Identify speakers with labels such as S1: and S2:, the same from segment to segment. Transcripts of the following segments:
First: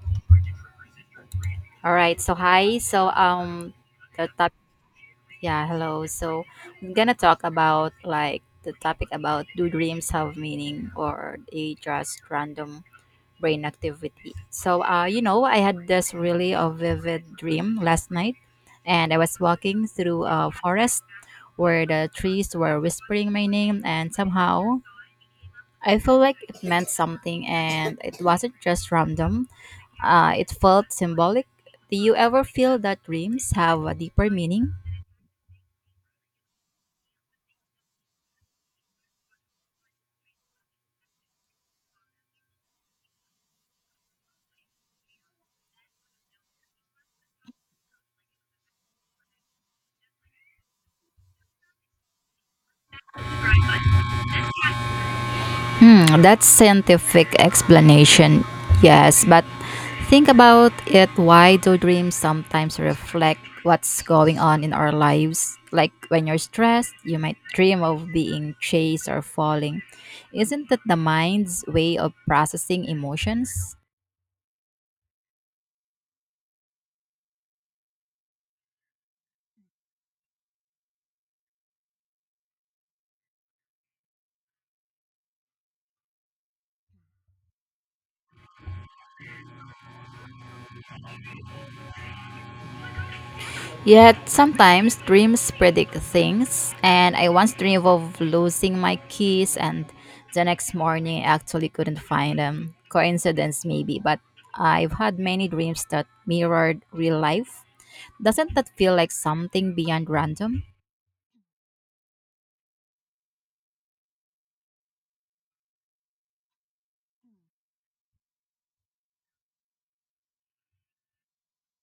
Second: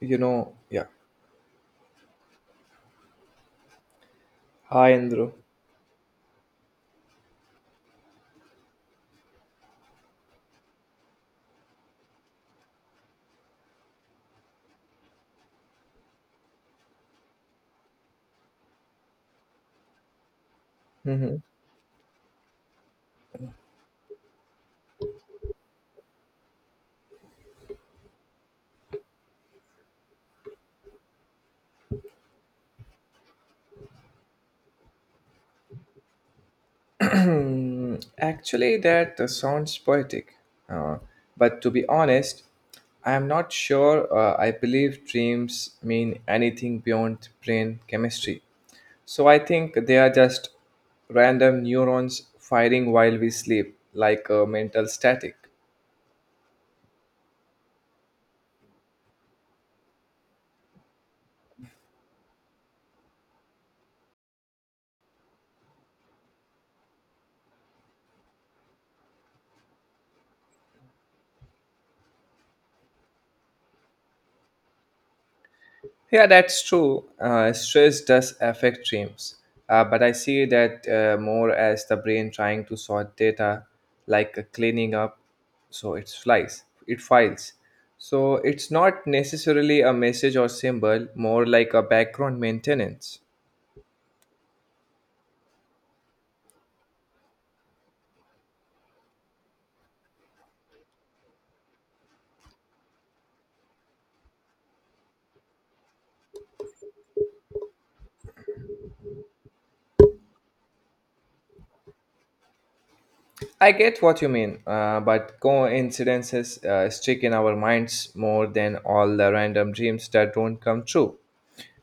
S1: Yeah.
S2: All right. So hi. So the top,
S1: Hi, Andrew.
S2: yeah, hello. So I'm gonna talk about like the topic about do dreams have meaning or they just random brain activity. So you know I had this really a vivid dream last night and I was walking through a forest
S1: Mhm.
S2: where the trees were whispering my name, and somehow I felt like it meant something and it wasn't just random. It felt symbolic. Do you ever feel that dreams have a deeper meaning?
S1: Hmm, actually that sounds poetic. uh, but to be honest, I am not sure I believe dreams mean anything beyond brain chemistry. So I think they are just random neurons firing while we sleep, like mental static.
S2: Hmm, that's scientific explanation. Yes, but think about it. Why do dreams sometimes reflect what's going on in our lives? Like when you're stressed, you might dream of being chased or falling. Isn't that the mind's way of processing emotions?
S1: Yeah, that's true. Stress does affect dreams, but I see that more as the brain trying to sort data, like cleaning up, so it flies, it files. So it's not necessarily a message or symbol, more like a background maintenance.
S2: Yet sometimes dreams predict things, and I once dreamed of losing my keys, and the next morning I actually couldn't find them. Coincidence, maybe, but I've had many dreams that mirrored real life. Doesn't that feel like something beyond random?
S1: I get what you mean, but coincidences stick in our minds more than all the random dreams that don't come true.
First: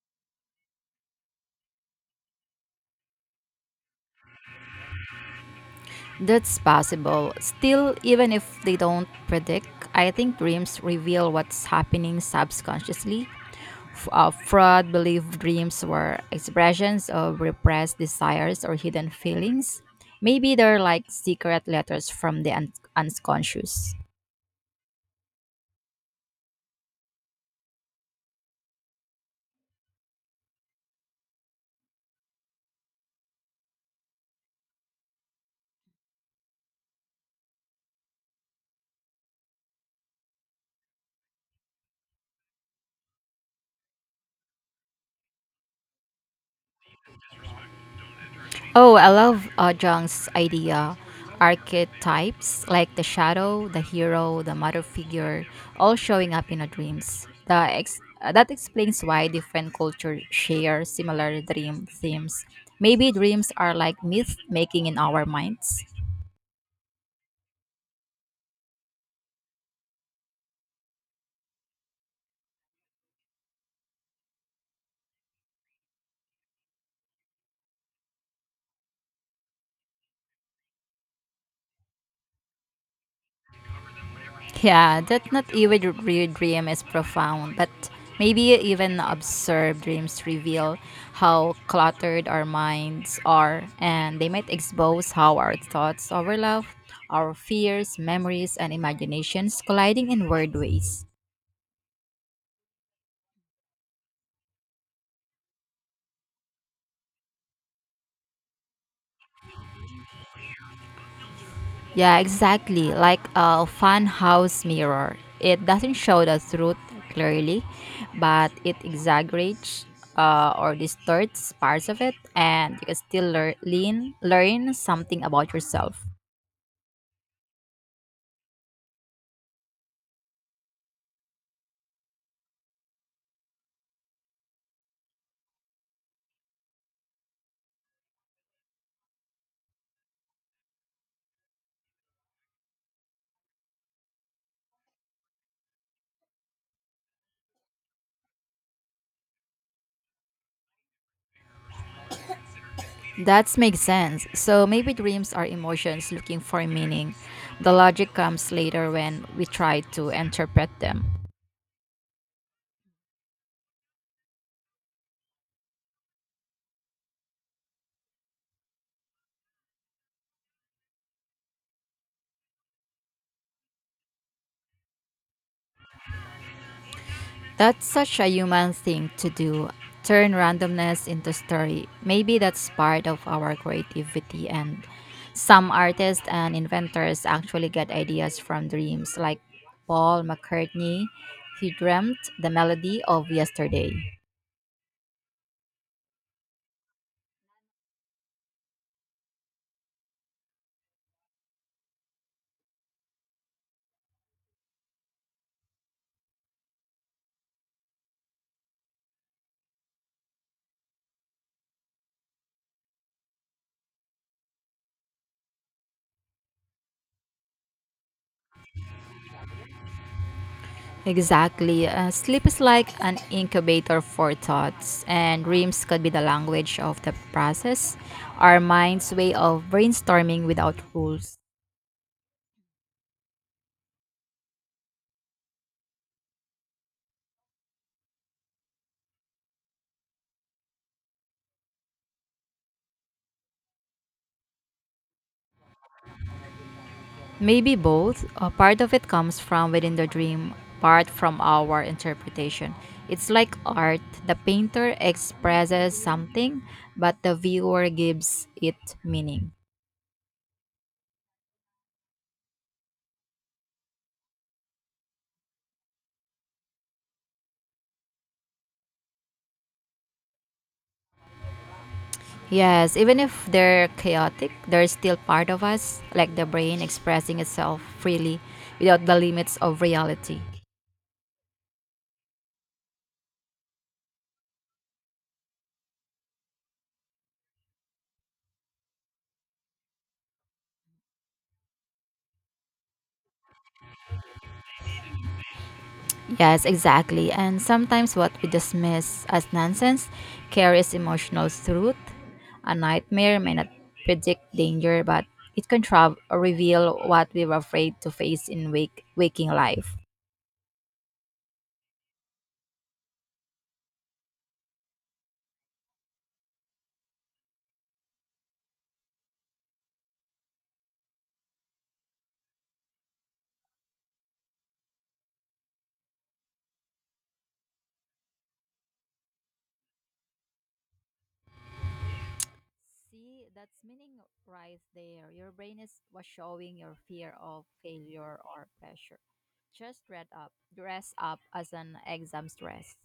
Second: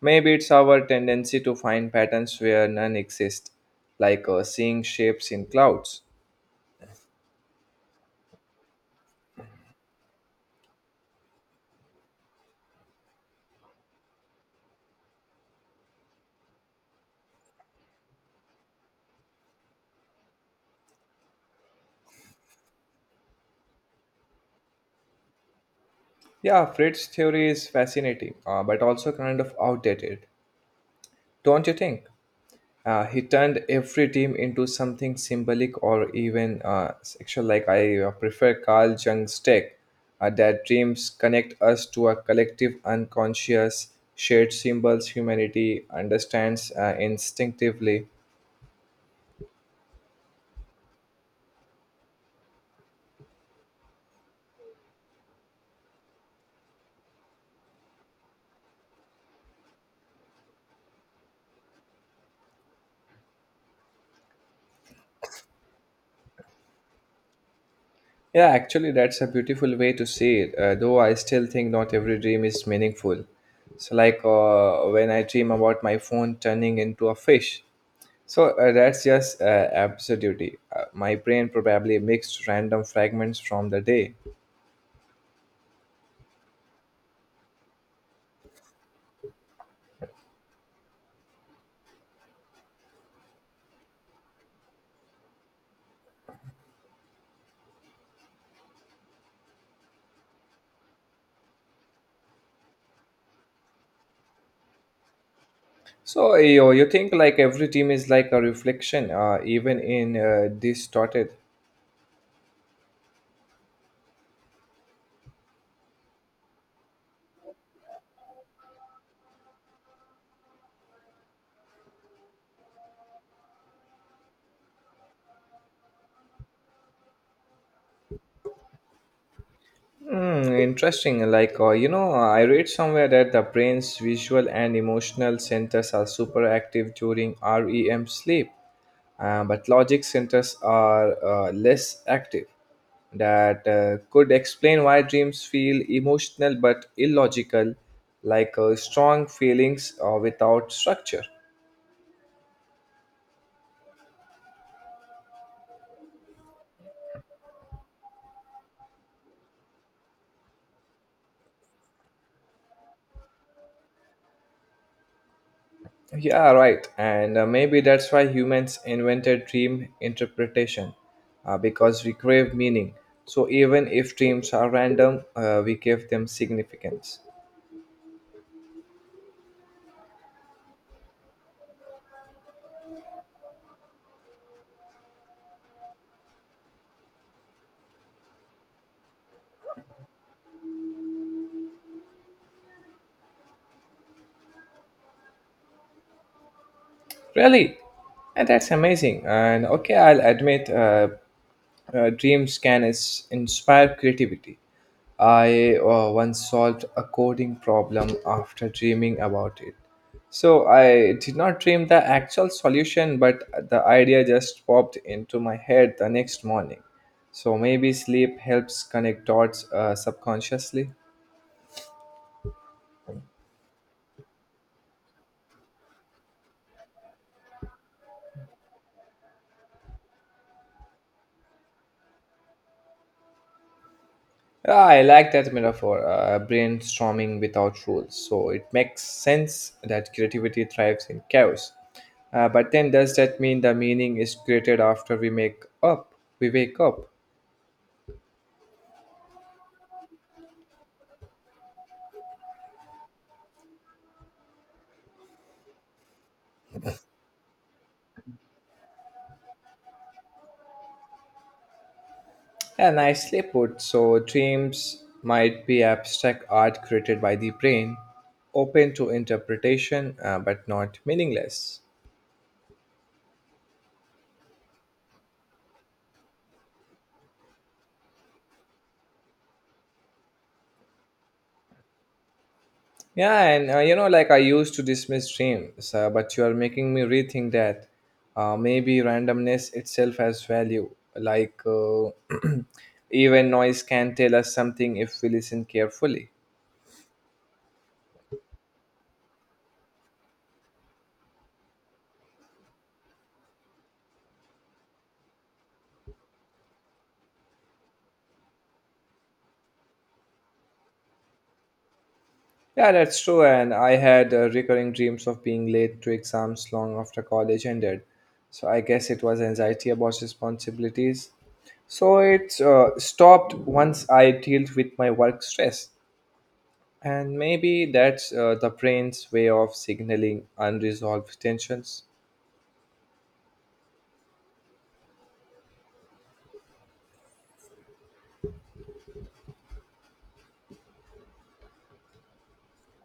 S1: Maybe it's our tendency to find patterns where none exist, like seeing shapes in clouds.
S2: That's possible. Still, even if they don't predict, I think dreams reveal what's happening subconsciously. Freud believed dreams were expressions of repressed desires or hidden feelings. Maybe they're like secret letters from the unconscious.
S1: Yeah, Fritz theory is fascinating, but also kind of outdated, don't you think? He turned every team into something symbolic or even sexual, like I prefer Carl Jung's take, that dreams connect us to a collective unconscious, shared symbols humanity understands instinctively.
S2: Oh, I love Jung's idea. Archetypes like the shadow, the hero, the mother figure, all showing up in our dreams. That explains why different cultures share similar dream themes. Maybe dreams are like myth making in our minds.
S1: Yeah, actually, that's a beautiful way to see it, though I still think not every dream is meaningful. So, like when I dream about my phone turning into a fish. So, that's just absurdity. My brain probably mixed random fragments from the day.
S2: Yeah, that not even real dream is profound, but maybe even observed dreams reveal how cluttered our minds are, and they might expose how our thoughts overlap, our fears, memories, and imaginations colliding in weird ways.
S1: So, you think like every dream is like a reflection, even in distorted.
S2: Yeah, exactly. Like a funhouse mirror. It doesn't show the truth clearly, but it exaggerates or distorts parts of it, and you can still learn something about yourself.
S1: Hmm, interesting. Like, I read somewhere that the brain's visual and emotional centers are super active during REM sleep, but logic centers are less active. That could explain why dreams feel emotional but illogical, like strong feelings without structure.
S2: That makes sense. So maybe dreams are emotions looking for meaning. The logic comes later when we try to interpret them.
S1: Yeah, right. And maybe that's why humans invented dream interpretation, because we crave meaning. So even if dreams are random, we give them significance.
S2: That's such a human thing to do. Turn randomness into story. Maybe that's part of our creativity, and some artists and inventors actually get ideas from dreams like Paul McCartney. He dreamt the melody of yesterday.
S1: Really? And that's amazing. And okay, I'll admit dreams can is inspire creativity. I once solved a coding problem after dreaming about it. So I did not dream the actual solution, but the idea just popped into my head the next morning. So maybe sleep helps connect dots subconsciously.
S2: Exactly. Sleep is like an incubator for thoughts, and dreams could be the language of the process, our mind's way of brainstorming without rules.
S1: Ah, I like that metaphor, brainstorming without rules. So it makes sense that creativity thrives in chaos. But then, does that mean the meaning is created after we make up? We wake up.
S2: Maybe both. A part of it comes from within the dream, part from our interpretation. It's like art. The painter expresses something, but the viewer gives it meaning.
S1: Yeah, nicely put. So dreams might be abstract art created by the brain, open to interpretation, but not meaningless.
S2: Yes, even if they're chaotic, there's still part of us, like the brain, expressing itself freely without the limits of reality.
S1: Yeah, and like I used to dismiss dreams, but you are making me rethink that. Maybe randomness itself has value. Like even noise can tell us something if we listen carefully.
S2: Yes, exactly. And sometimes what we dismiss as nonsense carries emotional truth. A nightmare may not predict danger, but it can reveal what we were afraid to face in waking life.
S1: Yeah, that's true. And I had recurring dreams of being late to exams long after college ended. So I guess it was anxiety about responsibilities. So it stopped once I dealt with my work stress. And maybe that's the brain's way of signaling unresolved tensions.
S2: See, that's meaning right there. Your brain is was showing your fear of failure or pressure. Just read up, dress up as an exam stress.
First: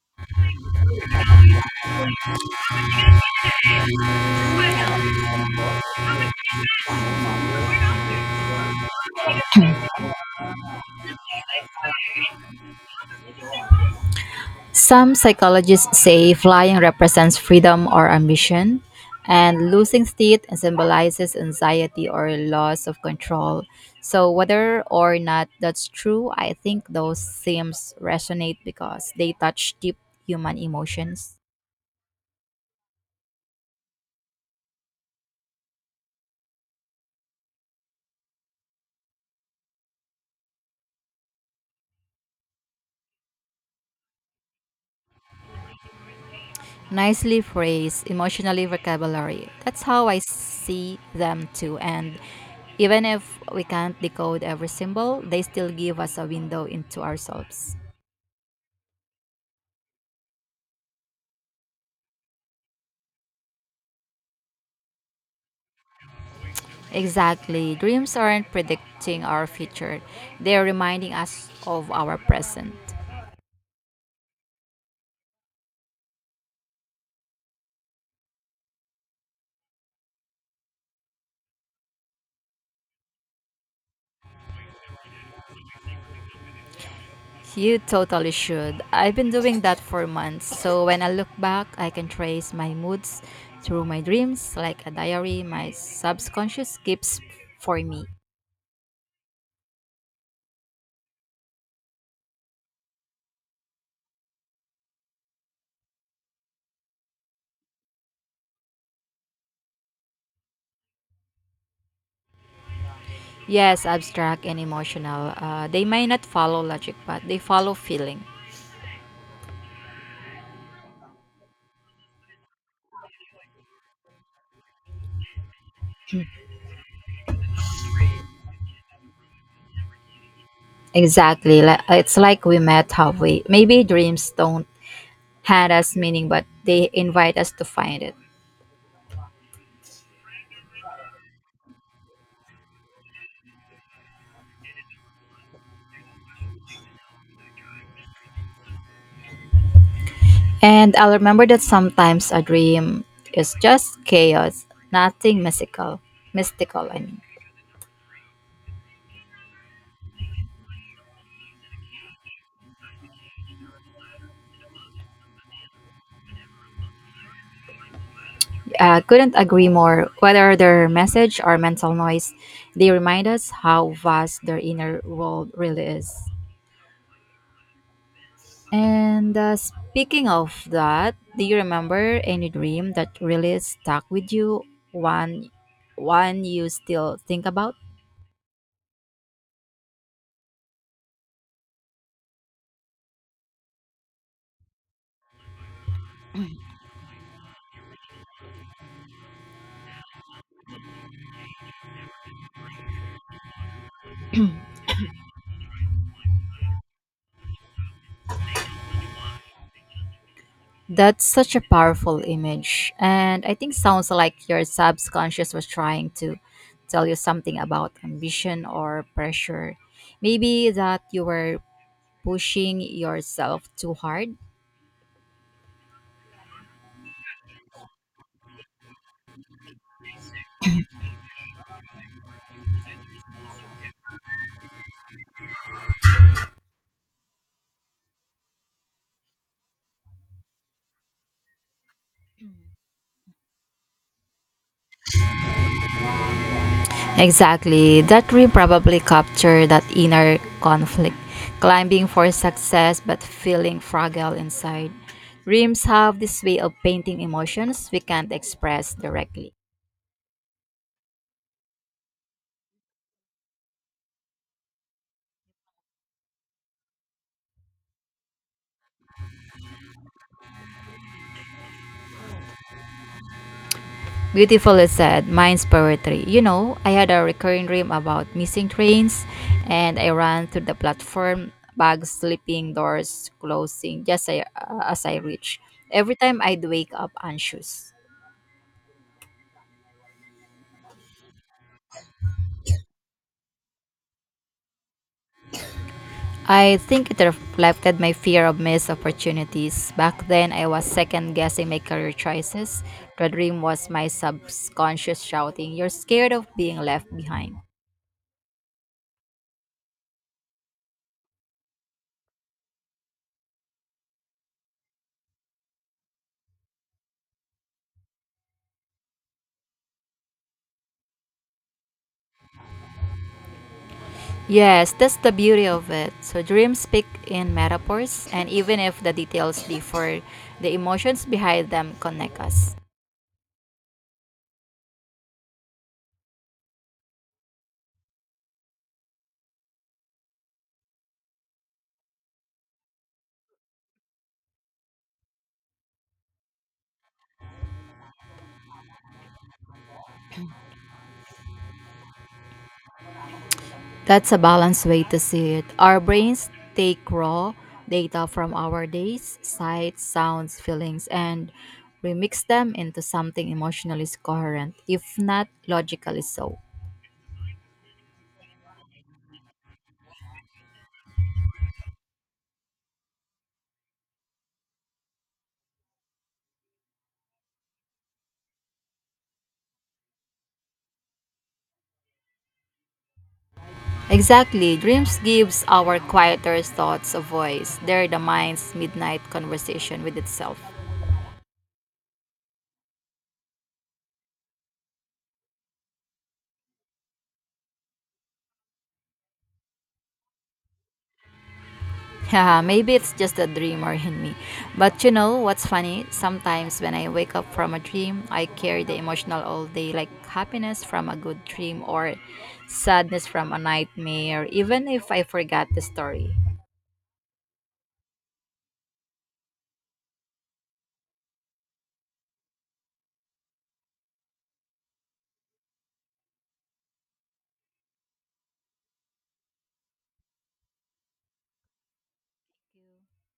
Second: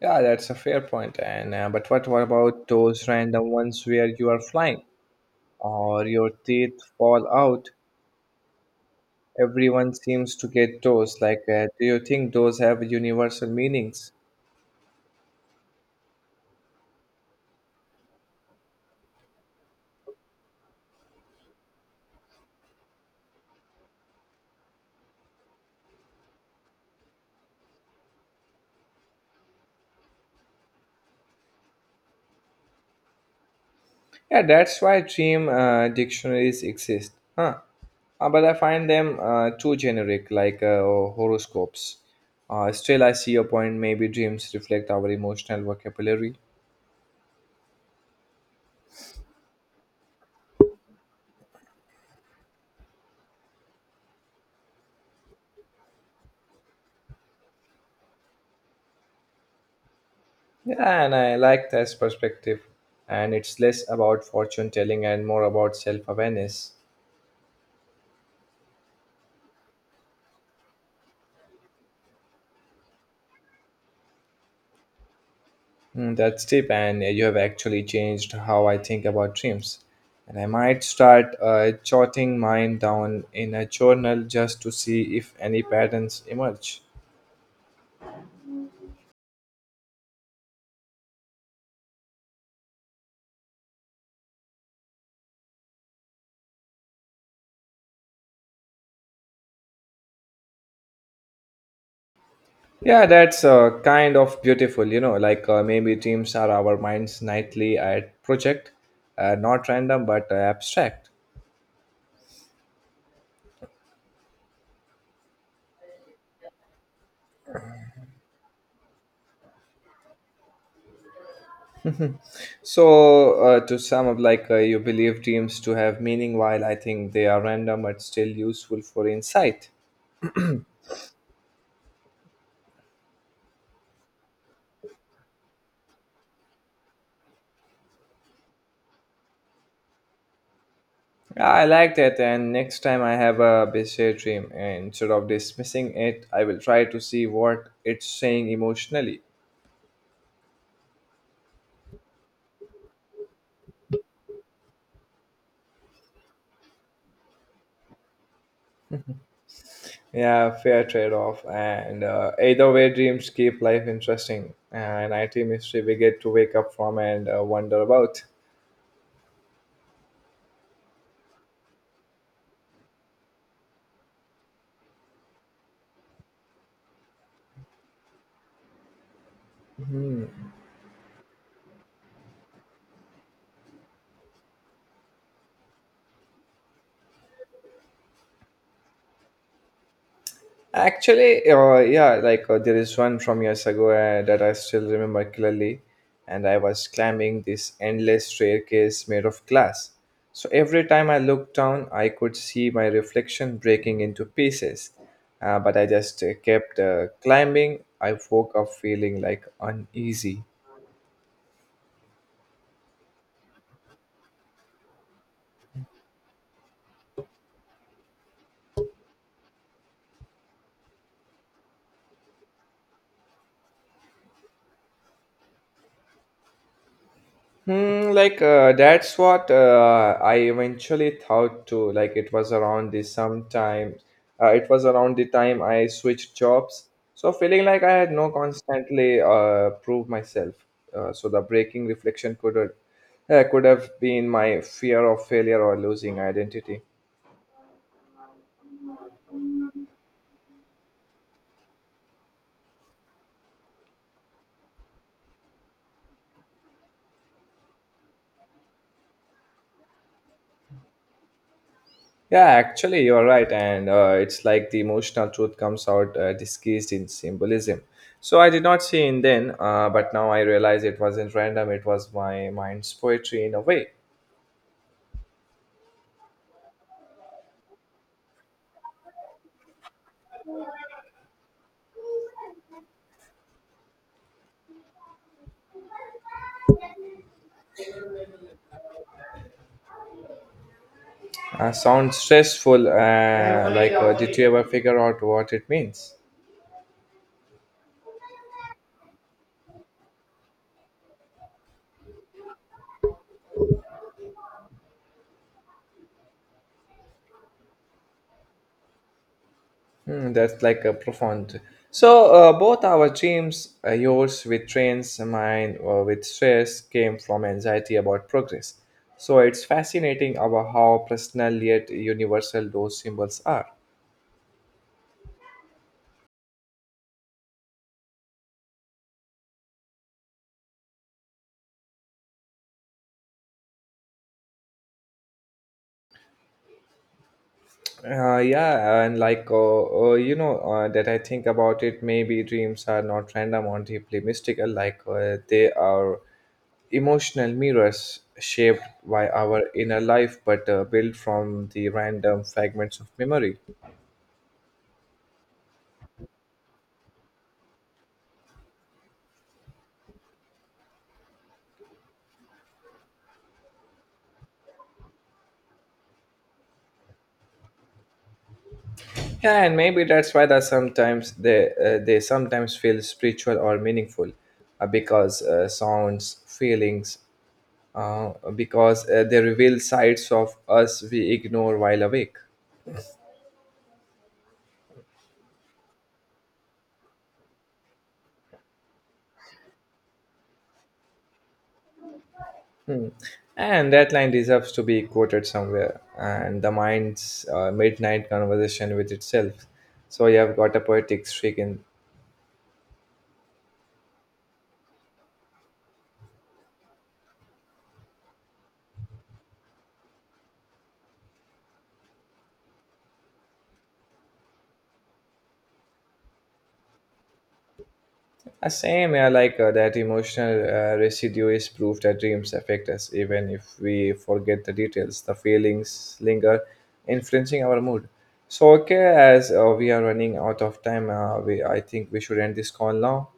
S1: Yeah, that's a fair point. And but what about those random ones where you are flying or your teeth fall out? Everyone seems to get those. Like, do you think those have universal meanings?
S2: Some psychologists say flying represents freedom or ambition, and losing it symbolizes anxiety or loss of control. So whether or not that's true, I think those themes resonate because they touch deep human emotions.
S1: Yeah, that's why dream dictionaries exist, huh? But I find them too generic, like horoscopes. Still, I see your point. Maybe dreams reflect our emotional vocabulary.
S2: Nicely phrased, emotionally vocabulary. That's how I see them too. And even if we can't decode every symbol, they still give us a window into ourselves.
S1: Yeah, and I like this perspective. And it's less about fortune telling and more about self awareness.
S2: Exactly. Dreams aren't predicting our future, they're reminding us of our present.
S1: Mm, that's deep, and you have actually changed how I think about dreams. And I might start jotting mine down in a journal just to see if any patterns emerge.
S2: You totally should. I've been doing that for months, so when I look back, I can trace my moods through my dreams like a diary my subconscious keeps for me.
S1: Yeah, that's kind of beautiful, like maybe dreams are our minds nightly at project, not random but abstract.
S2: Yes, abstract and emotional. They may not follow logic, but they follow feeling.
S1: So, to sum up, like you believe dreams to have meaning, while I think they are random but still useful for insight.
S2: Exactly. It's like we met halfway. Maybe dreams don't hand us meaning, but they invite us to find it.
S1: Yeah, I like that, and next time I have a bizarre dream, and instead of dismissing it, I will try to see what it's saying emotionally.
S2: And I'll remember that sometimes a dream is just chaos, nothing mystical. Mystical, I mean.
S1: Yeah, fair trade off. And either way, dreams keep life interesting. And IT mystery we get to wake up from and wonder about.
S2: I couldn't agree more. Whether their message or mental noise, they remind us how vast their inner world really is. And speaking of that, do you remember any dream that really stuck with you? One, one you still think about?
S1: Actually, yeah, like there is one from years ago that I still remember clearly. And I was climbing this endless staircase made of glass. So every time I looked down, I could see my reflection breaking into pieces. But I just kept climbing. I woke up feeling like uneasy.
S2: That's such a powerful image. And I think sounds like your subconscious was trying to tell you something about ambition or pressure. Maybe that you were pushing yourself too hard.
S1: Hmm, like that's what I eventually thought too. Like it was around the sometime, it was around the time I switched jobs. So feeling like I had no constantly prove myself. So the breaking reflection could have been my fear of failure or losing identity.
S2: Exactly. That dream probably captured that inner conflict, climbing for success but feeling fragile inside. Dreams have this way of painting emotions we can't express directly.
S1: Yeah, actually, you're right. And it's like the emotional truth comes out disguised in symbolism. So I did not see in then, but now I realize it wasn't random. It was my mind's poetry in a way.
S2: Beautifully said, mine's poetry. You know, I had a recurring dream about missing trains, and I ran to the platform, bags slipping, doors closing, just as I reached. Every time I'd wake up anxious.
S1: Sounds stressful. Like, did you ever figure out what it means?
S2: I think it reflected my fear of missed opportunities. Back then, I was second guessing my career choices. The dream was my subconscious shouting, You're scared of being left behind.
S1: Hmm, that's like a profound. So both our dreams, yours with trains, mine with stress, came from anxiety about progress. So it's fascinating about how personal yet universal those symbols are.
S2: Yes, that's the beauty of it. So dreams speak in metaphors, and even if the details differ, the emotions behind them connect us.
S1: Yeah, and like that I think about it, maybe dreams are not random or deeply mystical. Like they are emotional mirrors shaped by our inner life, but built from the random fragments of memory.
S2: That's a balanced way to see it. Our brains take raw data from our days, sights, sounds, feelings, and remix them into something emotionally coherent, if not logically so.
S1: Yeah, and maybe that's why that sometimes they sometimes feel spiritual or meaningful, uh, because uh, sounds, feelings, because they reveal sides of us we ignore while awake.
S2: Exactly, dreams gives our quieter thoughts a voice. They're the mind's midnight conversation with itself.
S1: And that line deserves to be quoted somewhere. And the mind's midnight conversation with itself. So you have got a poetic streak in.
S2: Yeah, maybe it's just a dreamer in me. But you know what's funny? Sometimes when I wake up from a dream, I carry the emotional all day, like happiness from a good dream or sadness from a nightmare, even if I forgot the story.
S1: Same, yeah, like that emotional residue is proof that dreams affect us, even if we forget the details. The feelings linger, influencing our mood. So, okay, as we are running out of time, I think we should end this call now.